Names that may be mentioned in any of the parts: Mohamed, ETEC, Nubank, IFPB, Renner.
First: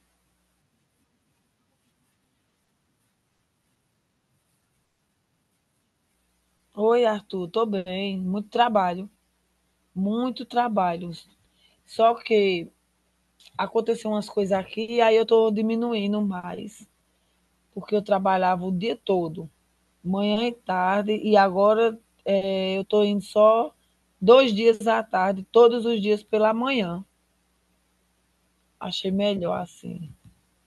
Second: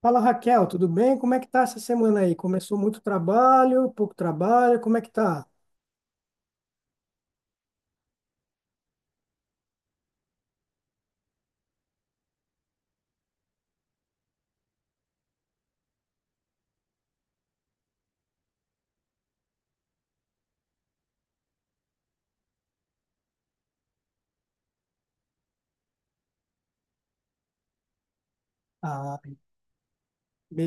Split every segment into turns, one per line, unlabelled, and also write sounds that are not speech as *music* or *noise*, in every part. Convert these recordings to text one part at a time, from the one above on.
Fala Raquel, tudo bem? Como é que tá essa semana aí? Começou muito trabalho, pouco trabalho, como é que tá?
Oi, Arthur, tô bem. Muito trabalho, muito trabalho. Só que aconteceu umas coisas aqui e aí eu tô diminuindo mais, porque eu trabalhava o dia todo, manhã e tarde, e agora eu tô indo só dois dias à tarde, todos os dias pela manhã. Achei
Ah,
melhor assim.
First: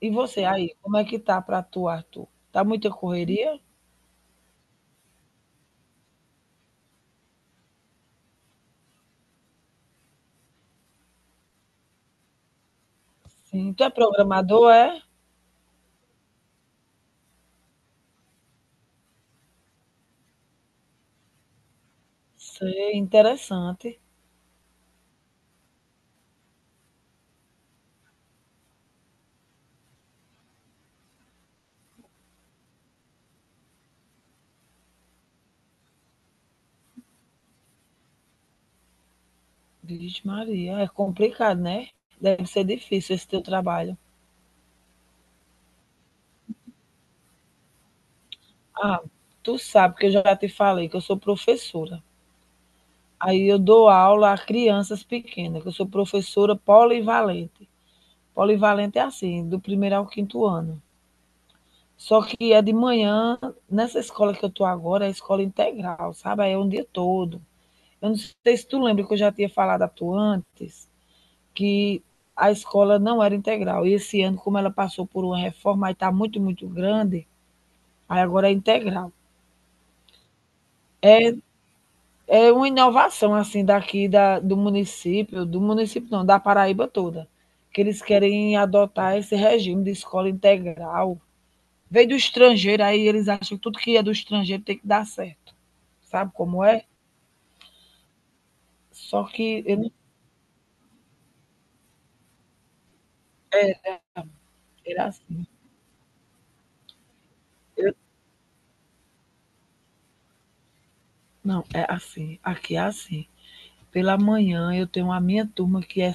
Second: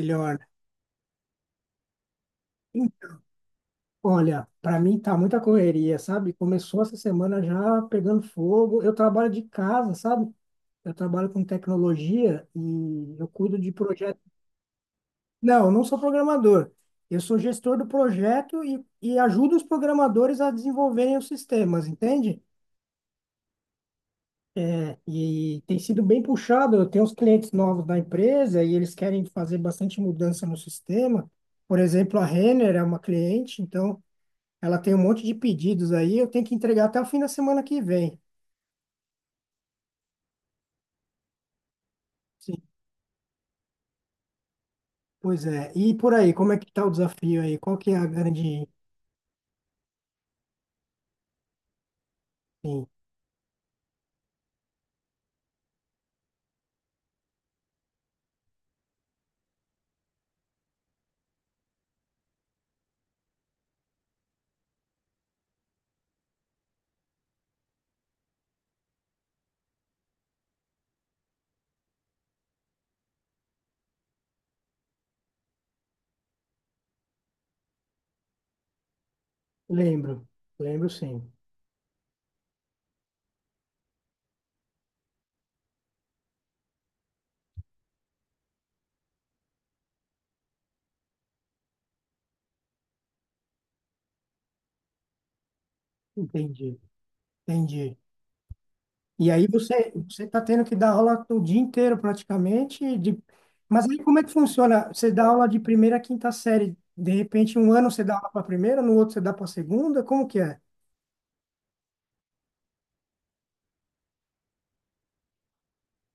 E você aí, como é que tá pra tu, Arthur? Tá muita
Hum,
correria?
Olha, para mim tá muita correria, sabe? Começou essa semana já pegando fogo. Eu trabalho de casa, sabe? Eu trabalho com tecnologia e eu cuido de
Sim. Tu é
projetos.
programador, é?
Não, eu não sou programador. Eu sou gestor do projeto e ajudo os programadores a desenvolverem os sistemas, entende?
Sei, interessante.
É, e tem sido bem puxado. Eu tenho uns clientes novos da empresa e eles querem fazer bastante mudança no sistema. Por exemplo, a Renner é uma cliente, então ela tem um monte de pedidos aí. Eu tenho que entregar até o fim da semana que vem.
Vixe Maria, é complicado, né? Deve
Sim,
ser difícil esse teu trabalho.
pois é. E por aí, como é que tá o desafio aí? Qual que é a grande...
Ah, tu sabe que eu já te falei que eu sou professora.
Sim,
Aí eu dou aula a crianças pequenas, que eu sou professora polivalente. Polivalente é assim, do primeiro ao quinto ano. Só que é de manhã, nessa escola que eu tô agora, é escola integral, sabe? Aí é um dia todo. Eu não sei se tu lembra que eu já tinha falado a tu antes, que a escola não era integral. E esse ano, como ela passou por uma reforma, aí está muito, muito grande, aí agora é integral.
lembro. Lembro, sim.
É uma inovação, assim, do município não, da Paraíba toda, que eles querem adotar esse regime de escola integral. Veio do estrangeiro, aí eles acham que tudo que é do estrangeiro tem que dar certo. Sabe como
Entendi.
é?
Entendi.
Só
E aí
que eu
você
não
você está tendo que dar aula o dia inteiro praticamente. De... Mas
sabia,
aí como é que funciona?
era
Você dá
assim.
aula de primeira a quinta série. De repente, um ano você dá aula para a primeira, no outro você dá para a segunda? Como que é?
Não, é assim. Aqui é assim. Pela manhã eu tenho a minha turma que é,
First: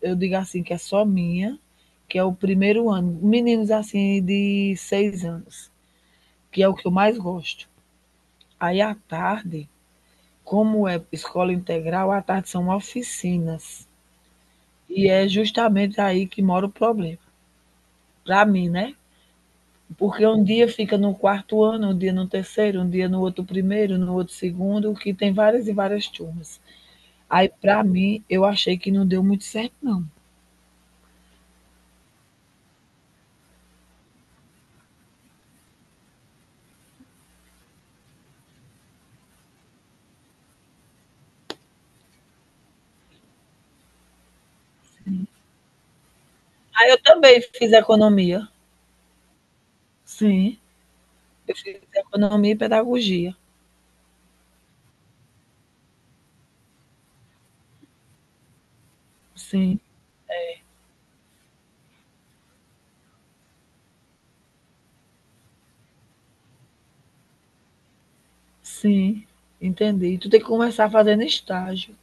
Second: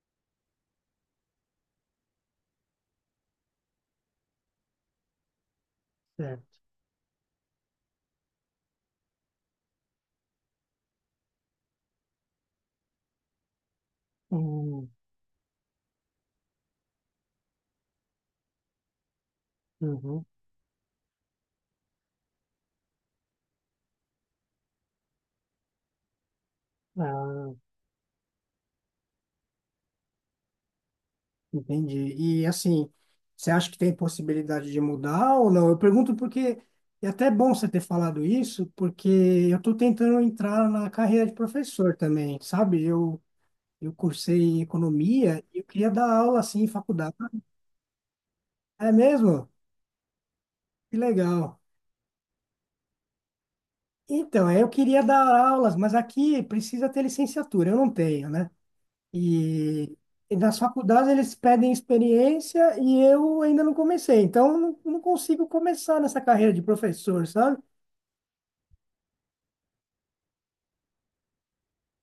eu digo assim, que é só minha, que é o primeiro ano, meninos assim de 6 anos,
Certo.
que é o que eu mais gosto. Aí à tarde, como é escola integral, à tarde são oficinas.
Hum.
E é justamente aí que mora o problema, para mim, né?
Uhum.
Porque um dia fica no quarto ano, um dia no terceiro, um dia no outro primeiro, no outro segundo, que tem várias e várias turmas. Aí,
Ah.
para mim, eu achei que não deu muito certo, não.
Entendi. E assim, você acha que tem possibilidade de mudar ou não? Eu pergunto porque é até bom você ter falado isso, porque eu estou tentando entrar na carreira de professor também, sabe? Eu cursei economia e eu queria dar aula assim em
Ah, eu
faculdade.
também fiz economia.
É mesmo?
Sim.
Que
Eu
legal.
fiz economia e pedagogia.
Então, é, eu queria dar aulas, mas aqui precisa ter licenciatura, eu não tenho, né?
Sim,
E, e nas faculdades eles pedem experiência e eu ainda não comecei, então eu não consigo começar nessa carreira de professor, sabe?
sim. Entendi. Tu tem que começar fazendo estágio.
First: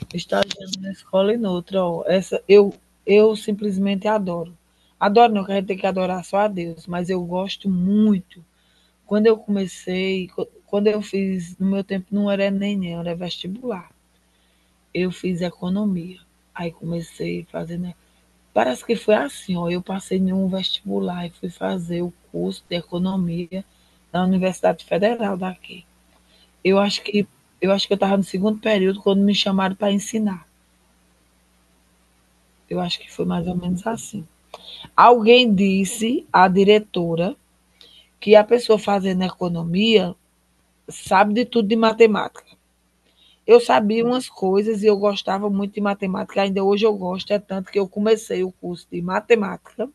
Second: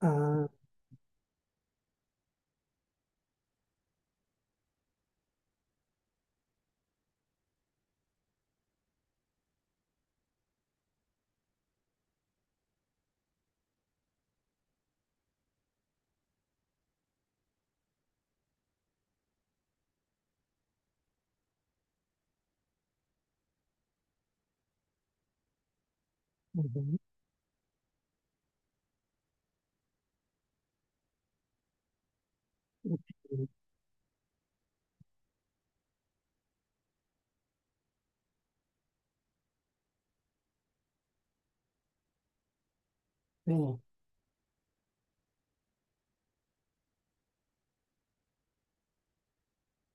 Ah,
Estagiando na escola e noutra. Ó. Eu simplesmente adoro. Adoro, não, que a gente tem que adorar só a Deus, mas eu gosto muito. Quando eu comecei, quando eu fiz, no meu tempo não era nem era vestibular. Eu fiz economia. Aí comecei fazendo. Parece que foi assim, ó, eu passei em um vestibular e fui fazer o curso de economia na Universidade Federal daqui. Eu
uhum.
acho que eu acho que eu estava no segundo período quando me chamaram para ensinar. Eu acho que foi mais ou menos assim. Alguém disse à diretora que a pessoa fazendo economia sabe de tudo de matemática. Eu
Sim,
sabia umas coisas e eu gostava muito de matemática, ainda hoje eu gosto, é tanto que eu comecei o curso de matemática.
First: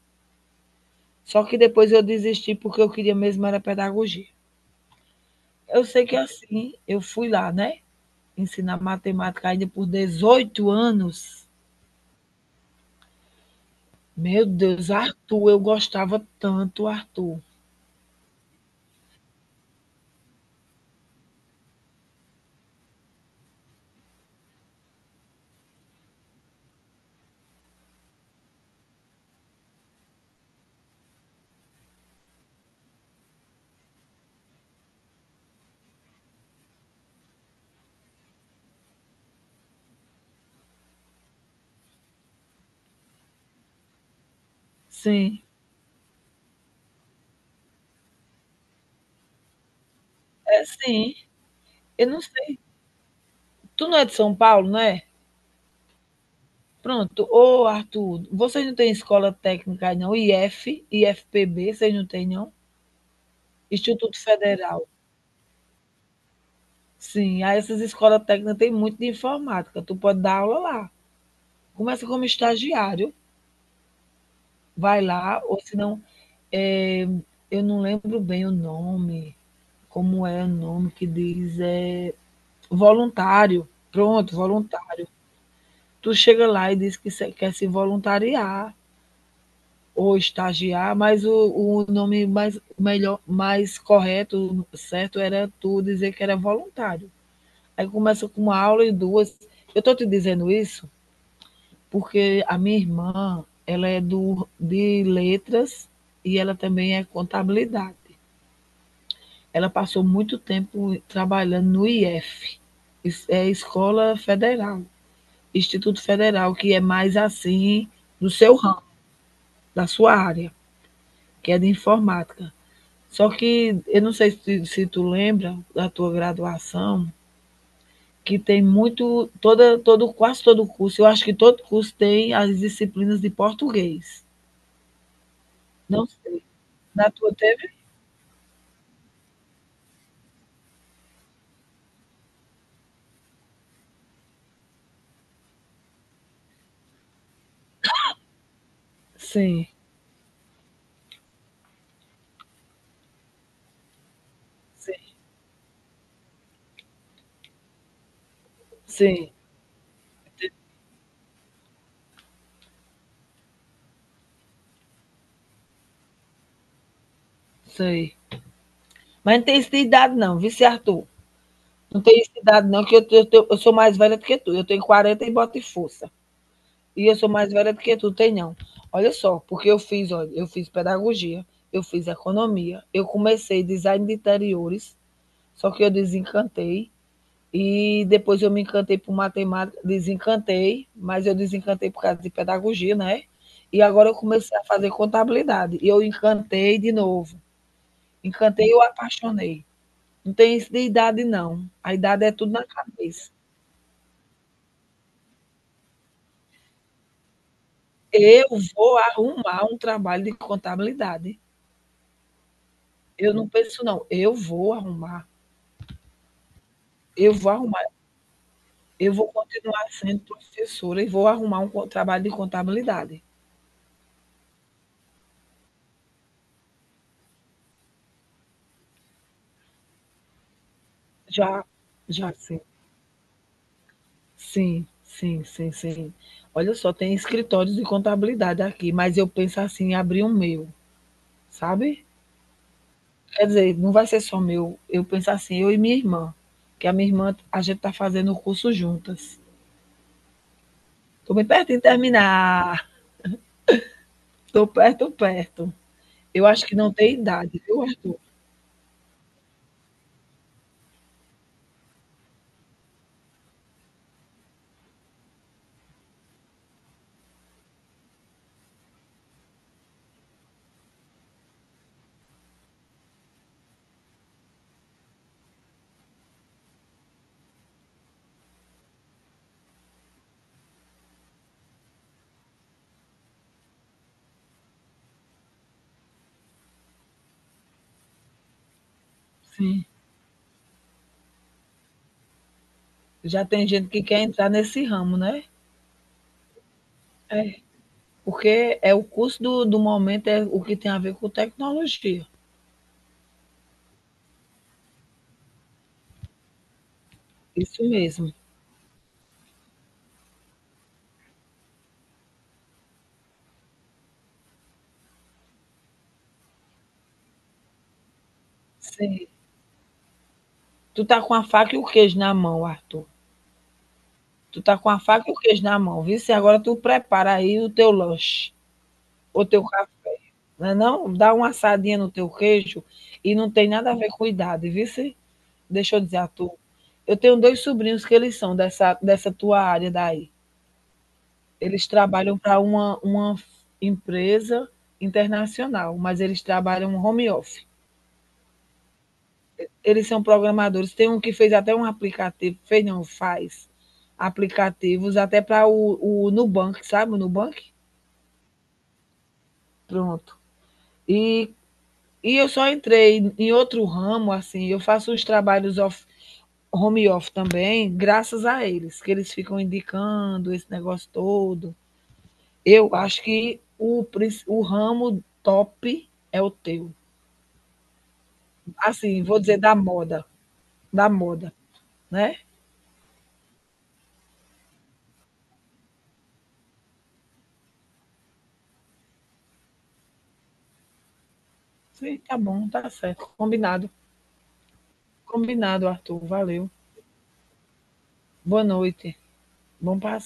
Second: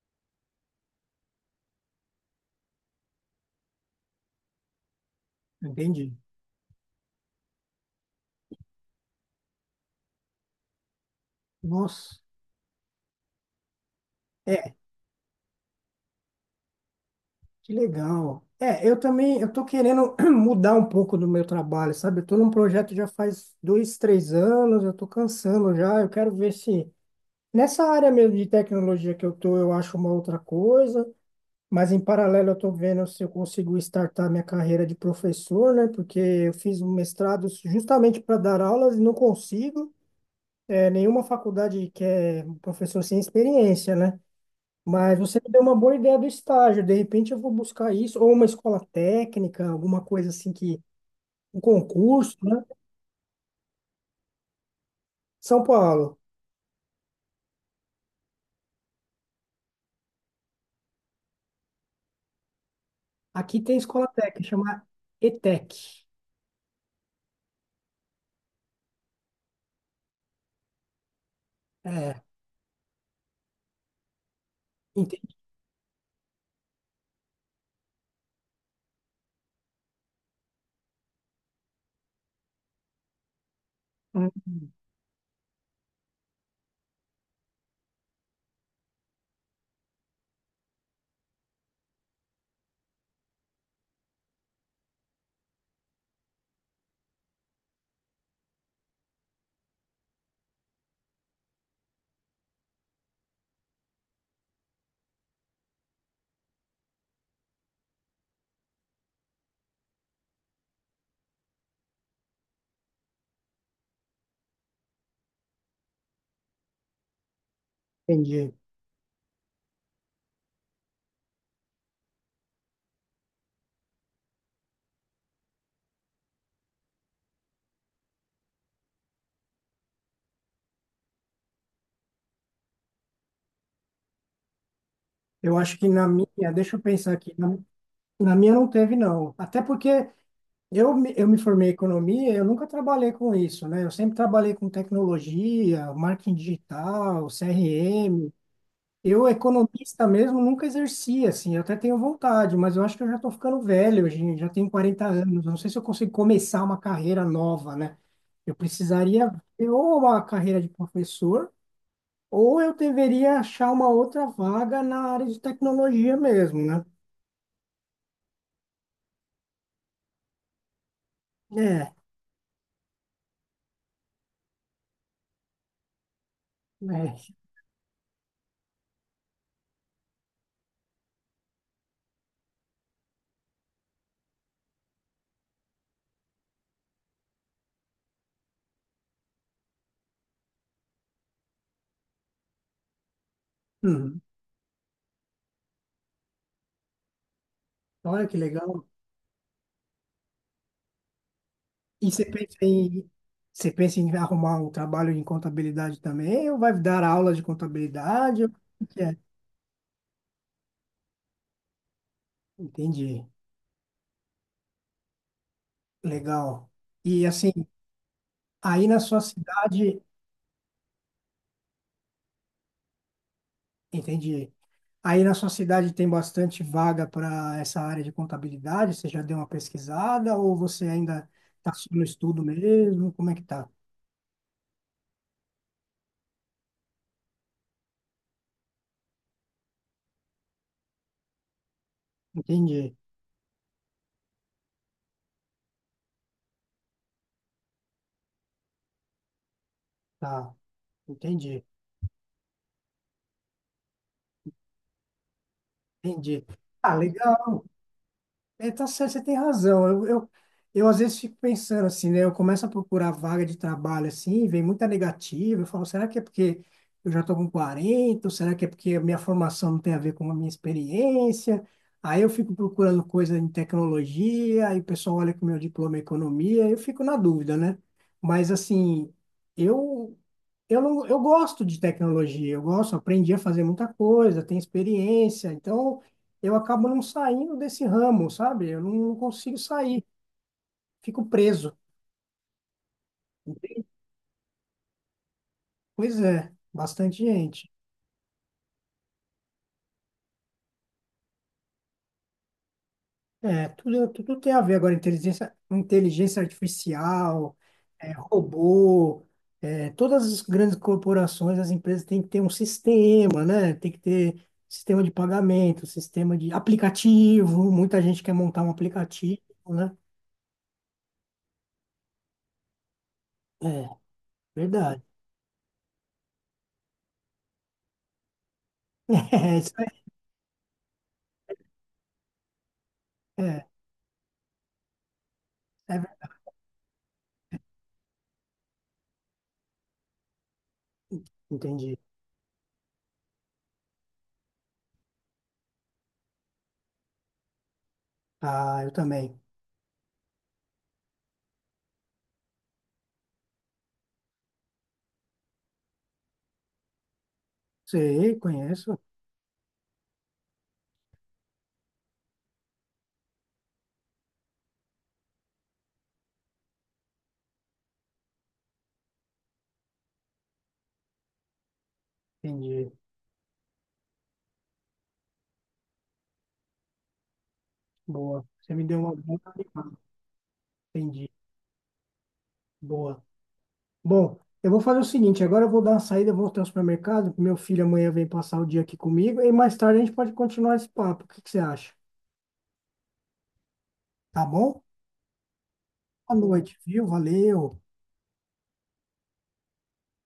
Só que depois eu desisti porque eu queria mesmo era pedagogia. Eu sei
entendi.
que é assim, eu fui lá, né, ensinar matemática ainda por 18 anos.
Nossa,
Meu
é,
Deus, Arthur, eu gostava tanto, Arthur.
que legal. É, eu também, eu tô querendo *clears throat* mudar um pouco do meu trabalho, sabe? Eu tô num projeto já faz dois, três anos, eu tô cansando já, eu quero ver se. Nessa área mesmo de tecnologia que eu tô, eu acho uma outra coisa, mas em paralelo eu tô vendo se eu consigo startar minha carreira de professor, né? Porque eu fiz um mestrado justamente para dar aulas e não consigo. É, nenhuma faculdade quer um professor sem experiência, né? Mas você
Sim,
me deu uma boa ideia do estágio, de repente eu vou buscar isso, ou uma escola técnica, alguma coisa assim
é
que,
sim.
um
Eu não
concurso,
sei.
né?
Tu não é de São Paulo, né?
São Paulo,
Pronto. Ô, Arthur, vocês não têm escola técnica aí não? IF, IFPB, vocês não têm não?
aqui tem escola
Instituto
técnica,
Federal.
chama ETEC.
Sim, aí essas escolas técnicas têm muito de informática. Tu pode dar aula lá. Começa
É,
como estagiário. Vai
entendi.
lá, ou senão, eh, eu não lembro bem o nome, como é o nome que diz, voluntário, pronto, voluntário. Tu chega lá e diz que se quer se voluntariar ou estagiar, mas o nome mais melhor mais correto, certo, era tu dizer que era voluntário. Aí começa com uma aula e duas. Eu estou te dizendo isso, porque a minha irmã, ela é do de letras e ela também é contabilidade. Ela passou muito tempo trabalhando no IF, é Escola Federal, Instituto Federal, que é mais assim do
Entendi.
seu ramo, da sua área, que é de informática. Só que eu não sei se, se tu lembra da tua graduação, que tem muito, quase todo curso, eu acho que todo curso tem as disciplinas de português.
Eu acho que
Não
na
sei.
minha, deixa eu
Na
pensar aqui,
tua
na,
teve?
na minha não teve, não. Até porque eu, eu me formei em economia, eu nunca trabalhei com isso, né? Eu sempre trabalhei com tecnologia, marketing digital, CRM. Eu,
Sim,
economista mesmo, nunca exerci, assim, eu até tenho vontade, mas eu acho que eu já estou ficando velho, gente, já tenho quarenta
sim,
anos, não sei se eu consigo começar uma carreira nova, né? Eu precisaria
sim,
ter ou uma carreira de professor, ou eu deveria achar uma outra vaga na área de tecnologia mesmo, né?
sei. Mas não tem isso de idade não, viu, seu Arthur?
É,
Não tem isso de idade, não, que eu sou mais velha do que tu. Eu tenho 40 e boto em força. E eu sou
mas,
mais velha do que tu, tem não. Olha só, porque eu fiz, olha, eu fiz pedagogia, eu fiz economia, eu comecei design de interiores, só que eu desencantei. E depois eu me encantei por matemática, desencantei, mas eu desencantei por causa de pedagogia, né? E agora eu
uhum.
comecei a fazer contabilidade. E eu encantei de novo.
Olha que
Encantei e eu
legal.
apaixonei. Não tem isso de idade, não. A
E
idade é tudo na cabeça.
você pensa em arrumar um trabalho em contabilidade também, ou vai dar aula de contabilidade?
Eu
Ou o
vou
que é?
arrumar um trabalho de contabilidade.
Entendi.
Eu não penso não, eu vou arrumar,
Legal. E
eu
assim,
vou arrumar,
aí na
eu
sua
vou continuar
cidade,
sendo professora e vou arrumar um co trabalho de contabilidade.
entendi. Aí na sua cidade tem bastante vaga para essa área de contabilidade? Você já deu uma pesquisada ou você ainda
Já,
está só no
já
estudo
sim.
mesmo? Como é que tá?
Sim, sim, sim, sim. Olha só, tem escritórios de contabilidade aqui, mas eu penso assim em abrir um meu, sabe?
Entendi.
Quer dizer, não vai ser só meu, eu penso assim, eu e minha irmã, que a minha irmã a gente está fazendo o curso juntas.
Tá.
Estou bem
Entendi.
perto de terminar, estou perto, perto.
Entendi.
Eu acho que não
Ah,
tem
legal.
idade, viu, Arthur?
É, tá certo, você tem razão. Eu às vezes fico pensando assim, né? Eu começo a procurar vaga de trabalho assim, vem muita negativa. Eu falo, será que é porque eu já estou com 40? Ou será que é porque a minha formação não tem a ver com a minha experiência? Aí eu fico procurando coisa em tecnologia, aí o pessoal olha que o meu diploma é economia, eu fico na dúvida, né? Mas assim, eu eu não, eu gosto de tecnologia, eu gosto, aprendi a fazer muita coisa, tenho experiência, então eu acabo não saindo desse ramo, sabe? Eu não consigo
Sim.
sair, fico preso.
Já tem gente que quer entrar nesse ramo, né?
Pois é, bastante
É.
gente.
Porque é o curso do momento, é o que tem a ver com tecnologia.
É, tudo, tudo tem a ver agora, inteligência, inteligência artificial,
Isso
é,
mesmo.
robô, é, todas as grandes corporações, as empresas têm que ter um sistema, né? Tem que ter sistema de pagamento, sistema de aplicativo, muita gente quer montar um
Sim.
aplicativo, né?
Tu tá com a faca e o queijo na mão, Arthur.
É,
Tu tá com a
verdade.
faca e o queijo na mão, viu? Se agora tu prepara aí o teu lanche,
*laughs*
o
É,
teu
isso aí,
café, não, é não dá uma assadinha no teu queijo e não
é,
tem nada a ver com idade, viu? Deixa
é,
eu dizer, Arthur. Eu tenho dois sobrinhos que eles são dessa tua área daí. Eles
entendi.
trabalham para uma f empresa internacional, mas eles trabalham home office.
Ah, eu também.
Eles são programadores, tem um que fez até um aplicativo, fez não, faz aplicativos até para o Nubank, sabe o Nubank?
Sei, conheço.
Pronto. E e eu só entrei em outro ramo, assim, eu faço uns trabalhos off home office também, graças a eles, que eles ficam indicando esse negócio todo.
Entendi.
Eu acho que o princi o ramo top é o teu.
Boa. Você me deu uma
Assim,
boa
vou dizer
animada.
da
Entendi.
moda, né?
Boa. Bom, eu vou fazer o seguinte, agora eu vou dar uma saída, eu vou até o supermercado, meu filho amanhã vem passar o dia aqui comigo e mais tarde a gente pode continuar esse papo. O que que você acha?
Sim, tá bom, tá certo. Combinado.
Tá bom?
Combinado, Arthur.
Boa
Valeu.
noite, viu? Valeu.
Boa noite. Bom passeio.